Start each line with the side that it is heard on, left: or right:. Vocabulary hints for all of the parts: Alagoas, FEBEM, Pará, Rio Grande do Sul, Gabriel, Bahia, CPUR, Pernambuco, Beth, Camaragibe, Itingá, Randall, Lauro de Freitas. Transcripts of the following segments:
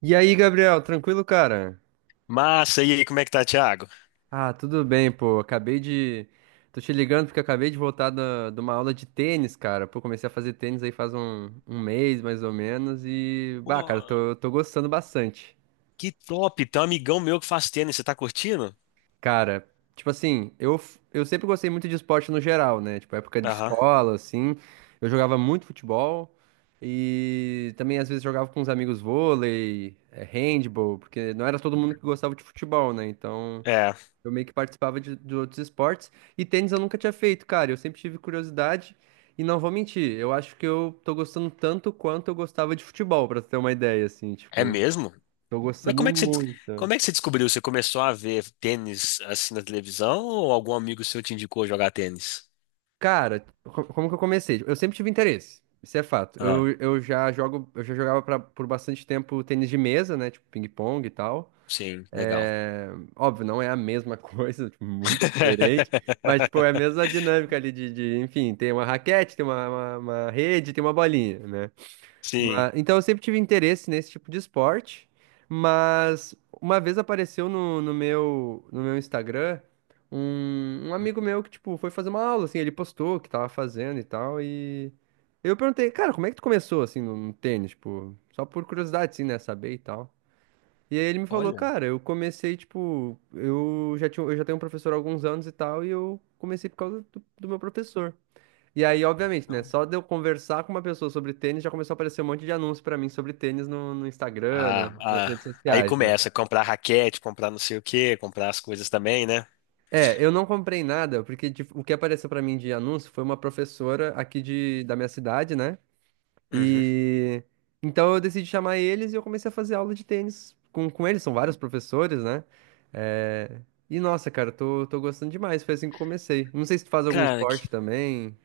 right: E aí, Gabriel, tranquilo, cara?
left: Massa, e aí, como é que tá, Thiago?
right: Ah, tudo bem, pô. Acabei de. Tô te ligando porque eu acabei de voltar de uma aula de tênis, cara. Pô, comecei a fazer tênis aí faz um mês, mais ou menos, e. Bah, cara,
left: Pô,
right: tô gostando bastante.
left: que top! Tem um amigão meu que faz tênis, você tá curtindo?
right: Cara, tipo assim, eu sempre gostei muito de esporte no geral, né? Tipo, época de
left: Aham.
right: escola, assim. Eu jogava muito futebol e também às vezes jogava com os amigos vôlei, handball, porque não era todo mundo que gostava de futebol, né? Então.
left: É,
right: Eu meio que participava de outros esportes. E tênis eu nunca tinha feito, cara. Eu sempre tive curiosidade. E não vou mentir, eu acho que eu tô gostando tanto quanto eu gostava de futebol, pra tu ter uma ideia, assim,
left: é
right: tipo,
left: mesmo?
right: tô
left: Mas
right: gostando muito.
left: como é que você descobriu? Você começou a ver tênis assim na televisão ou algum amigo seu te indicou jogar tênis?
right: Cara, como que eu comecei? Eu sempre tive interesse, isso é fato. Eu,
left: Ah,
right: eu já jogo, eu já jogava por bastante tempo tênis de mesa, né? Tipo, ping-pong e tal.
left: sim, legal.
right: É, óbvio, não é a mesma coisa, tipo, muito diferente, mas tipo, é a mesma dinâmica ali de, enfim, tem uma raquete, tem uma rede, tem uma bolinha, né?
left: Sim.
right: Mas, então eu sempre tive interesse nesse tipo de esporte, mas uma vez apareceu no meu Instagram um amigo meu que, tipo, foi fazer uma aula, assim, ele postou o que tava fazendo e tal, e eu perguntei, cara, como é que tu começou, assim, no tênis, tipo, só por curiosidade, assim, né, saber e tal. E aí ele me falou,
left: Olha.
right: cara, eu comecei, tipo, eu já tenho um professor há alguns anos e tal, e eu comecei por causa do meu professor. E aí, obviamente, né,
left: Não.
right: só de eu conversar com uma pessoa sobre tênis, já começou a aparecer um monte de anúncio pra mim sobre tênis no Instagram,
left: Ah,
right: nas
left: ah,
right: redes
left: aí
right: sociais, né?
left: começa a comprar raquete, comprar não sei o quê, comprar as coisas também, né?
right: É, eu não comprei nada, porque tipo, o que apareceu pra mim de anúncio foi uma professora aqui da minha cidade, né?
left: Uhum.
right: E então eu decidi chamar eles e eu comecei a fazer aula de tênis com eles, são vários professores, né? É, e nossa, cara, eu tô gostando demais, foi assim que eu comecei. Não sei se tu faz algum
left: Cara,
right: esporte também.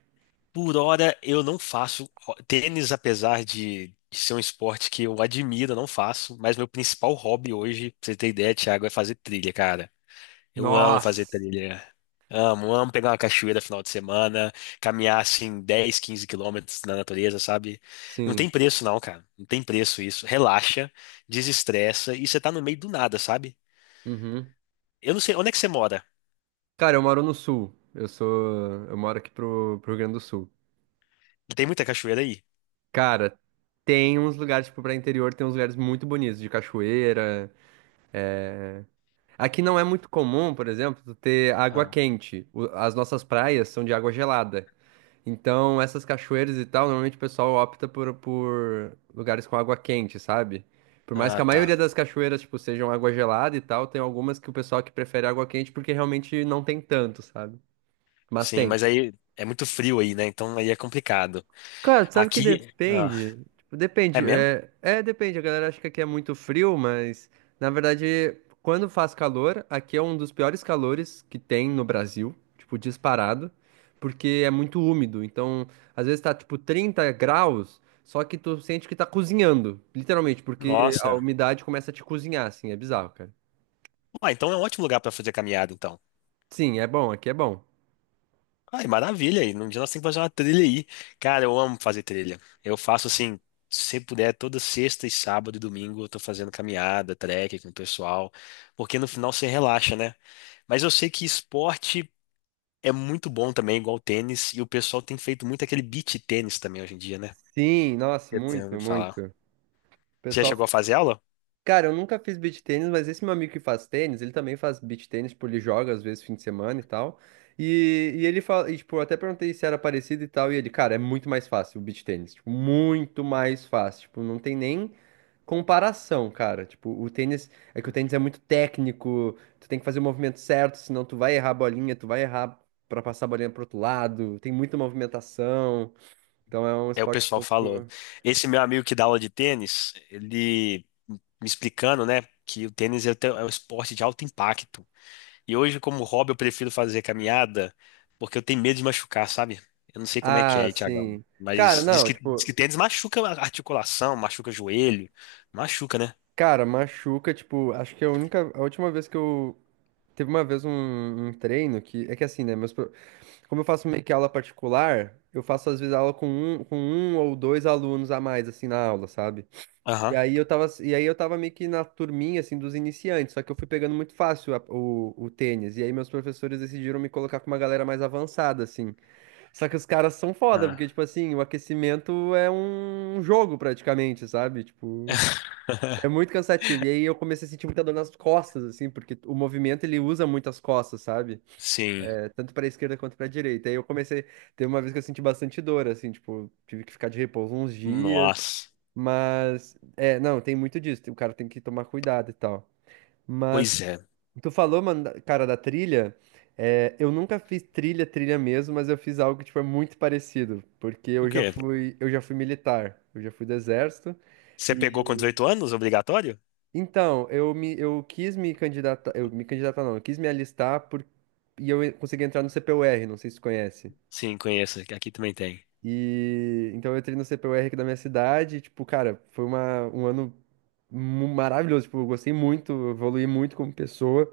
left: por hora, eu não faço tênis, apesar de ser um esporte que eu admiro, eu não faço. Mas meu principal hobby hoje, pra você ter ideia, Thiago, é fazer trilha, cara. Eu amo fazer
right: Nossa!
left: trilha. Amo, amo pegar uma cachoeira final de semana, caminhar assim 10, 15 quilômetros na natureza, sabe? Não tem
right: Sim.
left: preço, não, cara. Não tem preço isso. Relaxa, desestressa e você tá no meio do nada, sabe?
right: Uhum.
left: Eu não sei, onde é que você mora?
right: Cara, eu moro no sul. Eu sou. Eu moro aqui pro Rio Grande do Sul.
left: Tem muita cachoeira aí?
right: Cara, tem uns lugares, tipo, pra interior, tem uns lugares muito bonitos, de cachoeira. Aqui não é muito comum, por exemplo, tu ter água
left: Ah,
right: quente. As nossas praias são de água gelada. Então, essas cachoeiras e tal, normalmente o pessoal opta por lugares com água quente, sabe? Por mais que
left: ah,
right: a
left: tá.
right: maioria das cachoeiras, tipo, sejam água gelada e tal, tem algumas que o pessoal que prefere água quente porque realmente não tem tanto, sabe? Mas
left: Sim,
right: tem.
left: mas aí é muito frio aí, né? Então aí é complicado.
right: Cara, sabe que
left: Aqui, ah,
right: depende? Tipo,
left: é
right: depende.
left: mesmo?
right: É, depende. A galera acha que aqui é muito frio, mas na verdade, quando faz calor, aqui é um dos piores calores que tem no Brasil, tipo, disparado, porque é muito úmido. Então, às vezes tá tipo 30 graus, só que tu sente que tá cozinhando, literalmente, porque a
left: Nossa.
right: umidade começa a te cozinhar, assim, é bizarro, cara.
left: Ah, então é um ótimo lugar pra fazer caminhada, então.
right: Sim, é bom, aqui é bom.
left: Ai, maravilha. E num dia nós temos que fazer uma trilha aí. Cara, eu amo fazer trilha. Eu faço assim, se puder, toda sexta e sábado e domingo eu tô fazendo caminhada, trek com o pessoal, porque no final você relaxa, né? Mas eu sei que esporte é muito bom também, igual tênis, e o pessoal tem feito muito aquele beach tênis também hoje em dia, né?
right: Sim, nossa,
left: Eu tenho
right: muito,
left: ouvido falar.
right: muito. O
left: Você já chegou
right: pessoal.
left: a fazer aula?
right: Cara, eu nunca fiz beach tênis, mas esse meu amigo que faz tênis, ele também faz beach tênis, tipo, ele joga às vezes fim de semana e tal. E ele fala, e, tipo, eu até perguntei se era parecido e tal, e ele, cara, é muito mais fácil o beach tênis, tipo, muito mais fácil, tipo, não tem nem comparação, cara. Tipo, o tênis, é que o tênis é muito técnico, tu tem que fazer o movimento certo, senão tu vai errar a bolinha, tu vai errar pra passar a bolinha pro outro lado, tem muita movimentação. Então é um
left: É, o
right: esporte um
left: pessoal falou.
right: pouco.
left: Esse meu amigo que dá aula de tênis, ele me explicando, né, que o tênis é um esporte de alto impacto. E hoje, como hobby, eu prefiro fazer caminhada porque eu tenho medo de machucar, sabe? Eu não sei como é que é
right: Ah,
left: aí, Thiagão.
right: sim. Cara,
left: Mas diz
right: não,
left: que, diz
right: tipo.
left: que tênis machuca a articulação, machuca joelho. Machuca, né?
right: Cara, machuca, tipo, acho que é a única, a última vez que eu teve uma vez um treino que é que assim, né, como eu faço meio que aula particular, eu faço às vezes aula com um ou dois alunos a mais assim na aula, sabe?
left: Aham.
right: E aí eu tava meio que na turminha assim dos iniciantes, só que eu fui pegando muito fácil o tênis, e aí meus professores decidiram me colocar com uma galera mais avançada assim. Só que os caras são foda, porque
left: Ah.
right: tipo assim, o aquecimento é um jogo praticamente, sabe? Tipo, é muito cansativo. E aí eu comecei a sentir muita dor nas costas, assim, porque o movimento ele usa muito as costas, sabe?
left: Sim.
right: É, tanto pra esquerda quanto pra direita. Aí eu comecei. Teve uma vez que eu senti bastante dor, assim, tipo, tive que ficar de repouso uns dias.
left: Nossa.
right: Mas, é, não, tem muito disso. O cara tem que tomar cuidado e tal. Mas,
left: Pois é.
right: tu falou, mano, cara, da trilha. É, eu nunca fiz trilha, trilha mesmo, mas eu fiz algo que, tipo, é muito parecido. Porque
left: O
right: eu já
left: quê?
right: fui, eu já fui militar. Eu já fui do exército.
left: Você pegou com 18 anos, obrigatório?
right: Então, eu quis me candidatar, eu me candidatar não, eu quis me alistar por, e eu consegui entrar no CPUR, não sei se você conhece.
left: Sim, conheço. Aqui também tem.
right: E então eu entrei no CPUR aqui da minha cidade, e, tipo, cara, foi um ano maravilhoso, tipo, eu gostei muito, eu evoluí muito como pessoa.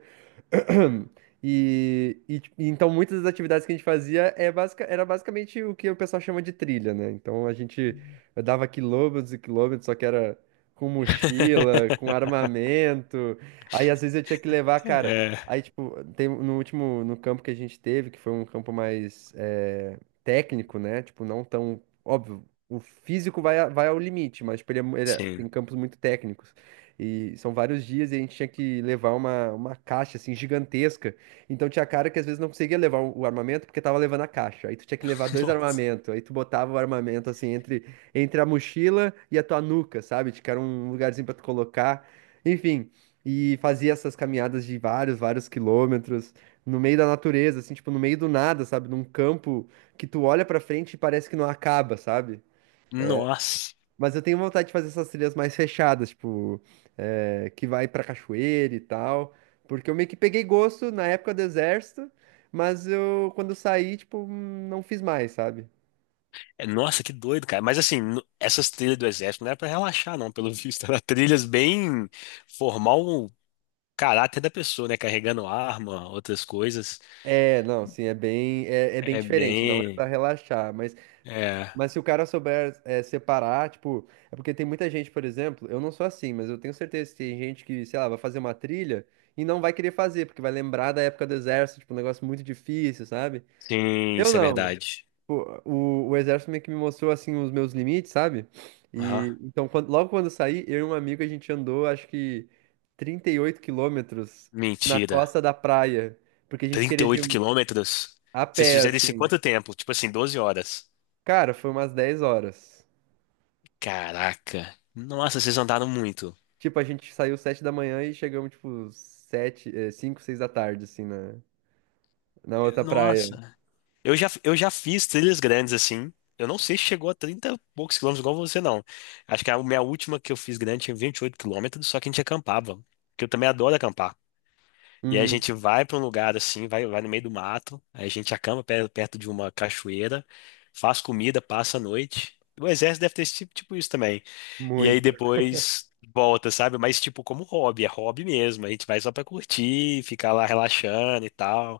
right: E, tipo, então muitas das atividades que a gente fazia era basicamente o que o pessoal chama de trilha, né? Então a gente dava quilômetros e quilômetros, só que era com mochila, com armamento. Aí às vezes eu tinha que levar, cara.
left: É.
right: Aí, tipo, tem, no campo que a gente teve, que foi um campo mais técnico, né? Tipo, não tão. Óbvio, o físico vai, vai ao limite, mas tipo, ele é mu- ele é-
left: Sim.
right: tem campos muito técnicos. E são vários dias e a gente tinha que levar uma caixa, assim, gigantesca. Então tinha cara que às vezes não conseguia levar o armamento porque tava levando a caixa. Aí tu tinha que levar dois
left: Nossa.
right: armamentos. Aí tu botava o armamento, assim, entre a mochila e a tua nuca, sabe? Tipo, era um lugarzinho pra tu colocar. Enfim, e fazia essas caminhadas de vários, vários quilômetros no meio da natureza, assim, tipo, no meio do nada, sabe? Num campo que tu olha pra frente e parece que não acaba, sabe?
left: Nossa.
right: Mas eu tenho vontade de fazer essas trilhas mais fechadas, tipo, que vai pra cachoeira e tal. Porque eu meio que peguei gosto na época do exército, mas eu, quando eu saí, tipo, não fiz mais, sabe?
left: É, nossa, que doido, cara. Mas assim, essas trilhas do exército não era pra relaxar, não, pelo visto. Era trilhas bem, formar o caráter da pessoa, né? Carregando arma, outras coisas.
right: É, não, sim, é bem, é bem
left: É
right: diferente, não é pra
left: bem.
right: relaxar, mas,
left: É.
right: mas se o cara souber separar, tipo, é porque tem muita gente, por exemplo, eu não sou assim, mas eu tenho certeza que tem gente que, sei lá, vai fazer uma trilha e não vai querer fazer, porque vai lembrar da época do exército, tipo, um negócio muito difícil, sabe?
left: Sim,
right: Eu
left: isso é
right: não.
left: verdade.
right: Pô, o exército meio que me mostrou assim os meus limites, sabe?
left: Aham.
right: E então logo quando eu saí, eu e um amigo a gente andou acho que 38 quilômetros na
left: Mentira.
right: costa da praia, porque a gente
left: trinta e
right: queria de
left: oito
right: um,
left: quilômetros?
right: a
left: Vocês
right: pé
left: fizeram isso em
right: assim.
left: quanto tempo? Tipo assim, 12 horas.
right: Cara, foi umas 10 horas.
left: Caraca. Nossa, vocês andaram muito.
right: Tipo, a gente saiu 7 da manhã e chegamos tipo 7, 5, 6 da tarde assim na outra praia.
left: Nossa. Eu já fiz trilhas grandes assim. Eu não sei se chegou a 30 e poucos quilômetros igual você, não. Acho que a minha última que eu fiz grande tinha 28 quilômetros, só que a gente acampava. Porque eu também adoro acampar. E aí a
right: Uhum,
left: gente vai para um lugar assim, vai no meio do mato, aí a gente acampa perto de uma cachoeira, faz comida, passa a noite. O exército deve ter esse tipo, isso também. E aí
right: muito.
left: depois volta, sabe? Mas tipo como hobby, é hobby mesmo. A gente vai só pra curtir, ficar lá relaxando e tal.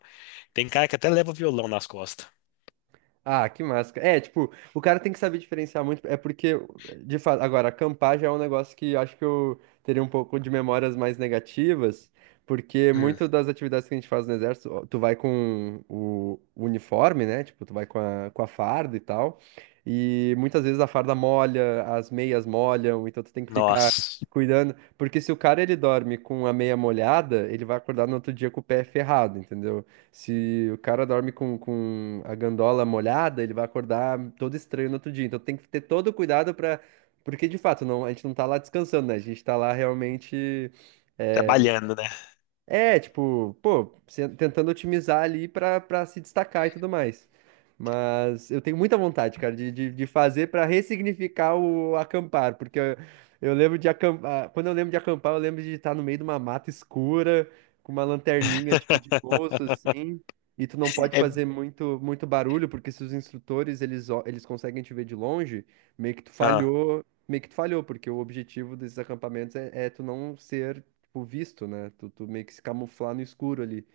left: Tem cara que até leva violão nas costas.
right: Ah, que máscara. É, tipo, o cara tem que saber diferenciar muito. É porque, de fato, agora, acampar já é um negócio que acho que eu teria um pouco de memórias mais negativas, porque muito das atividades que a gente faz no exército, ó, tu vai com o uniforme, né? Tipo, tu vai com a farda e tal. E muitas vezes a farda molha, as meias molham, então tu tem que ficar
left: Nossa,
right: cuidando. Porque se o cara ele dorme com a meia molhada, ele vai acordar no outro dia com o pé ferrado, entendeu? Se o cara dorme com a gandola molhada, ele vai acordar todo estranho no outro dia. Então tem que ter todo o cuidado para. Porque de fato, não, a gente não tá lá descansando, né? A gente tá lá realmente.
left: trabalhando, né?
right: É, tipo, pô, tentando otimizar ali pra se destacar e tudo mais. Mas eu tenho muita vontade, cara, de fazer pra ressignificar o acampar, porque eu lembro de acampar, quando eu lembro de acampar, eu lembro de estar no meio de uma mata escura, com uma lanterninha tipo de bolso assim, e tu não pode
left: É.
right: fazer muito muito barulho, porque se os instrutores eles conseguem te ver de longe, meio que tu
left: Ah,
right: falhou, meio que tu falhou, porque o objetivo desses acampamentos é tu não ser o visto, né? Tu meio que se camuflar no escuro ali.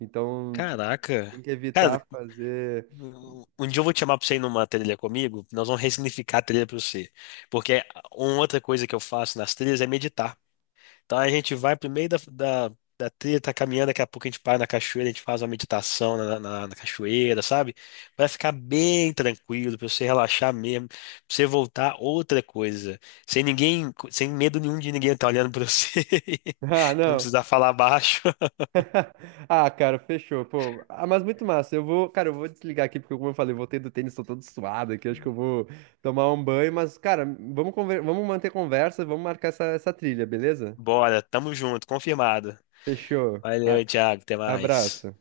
right: Então, tu
left: caraca.
right: tem que
left: Cara,
right: evitar fazer.
left: um dia eu vou te chamar pra você ir numa trilha comigo, nós vamos ressignificar a trilha pra você. Porque uma outra coisa que eu faço nas trilhas é meditar. Então a gente vai pro meio da trilha, tá caminhando, daqui a pouco a gente para na cachoeira, a gente faz uma meditação na cachoeira, sabe? Vai ficar bem tranquilo, pra você relaxar mesmo, pra você voltar outra coisa. Sem ninguém, sem medo nenhum de ninguém estar olhando pra você.
right: Ah,
left: Não
right: não.
left: precisar falar baixo.
right: Ah, cara, fechou, pô. Ah, mas muito massa. Eu vou, cara, eu vou desligar aqui, porque como eu falei, eu voltei do tênis, tô todo suado aqui, acho que eu vou tomar um banho, mas, cara, vamos manter conversa, vamos marcar essa trilha, beleza?
left: Bora, tamo junto, confirmado.
right: Fechou.
left: Valeu, Thiago, até mais.
right: Abraço.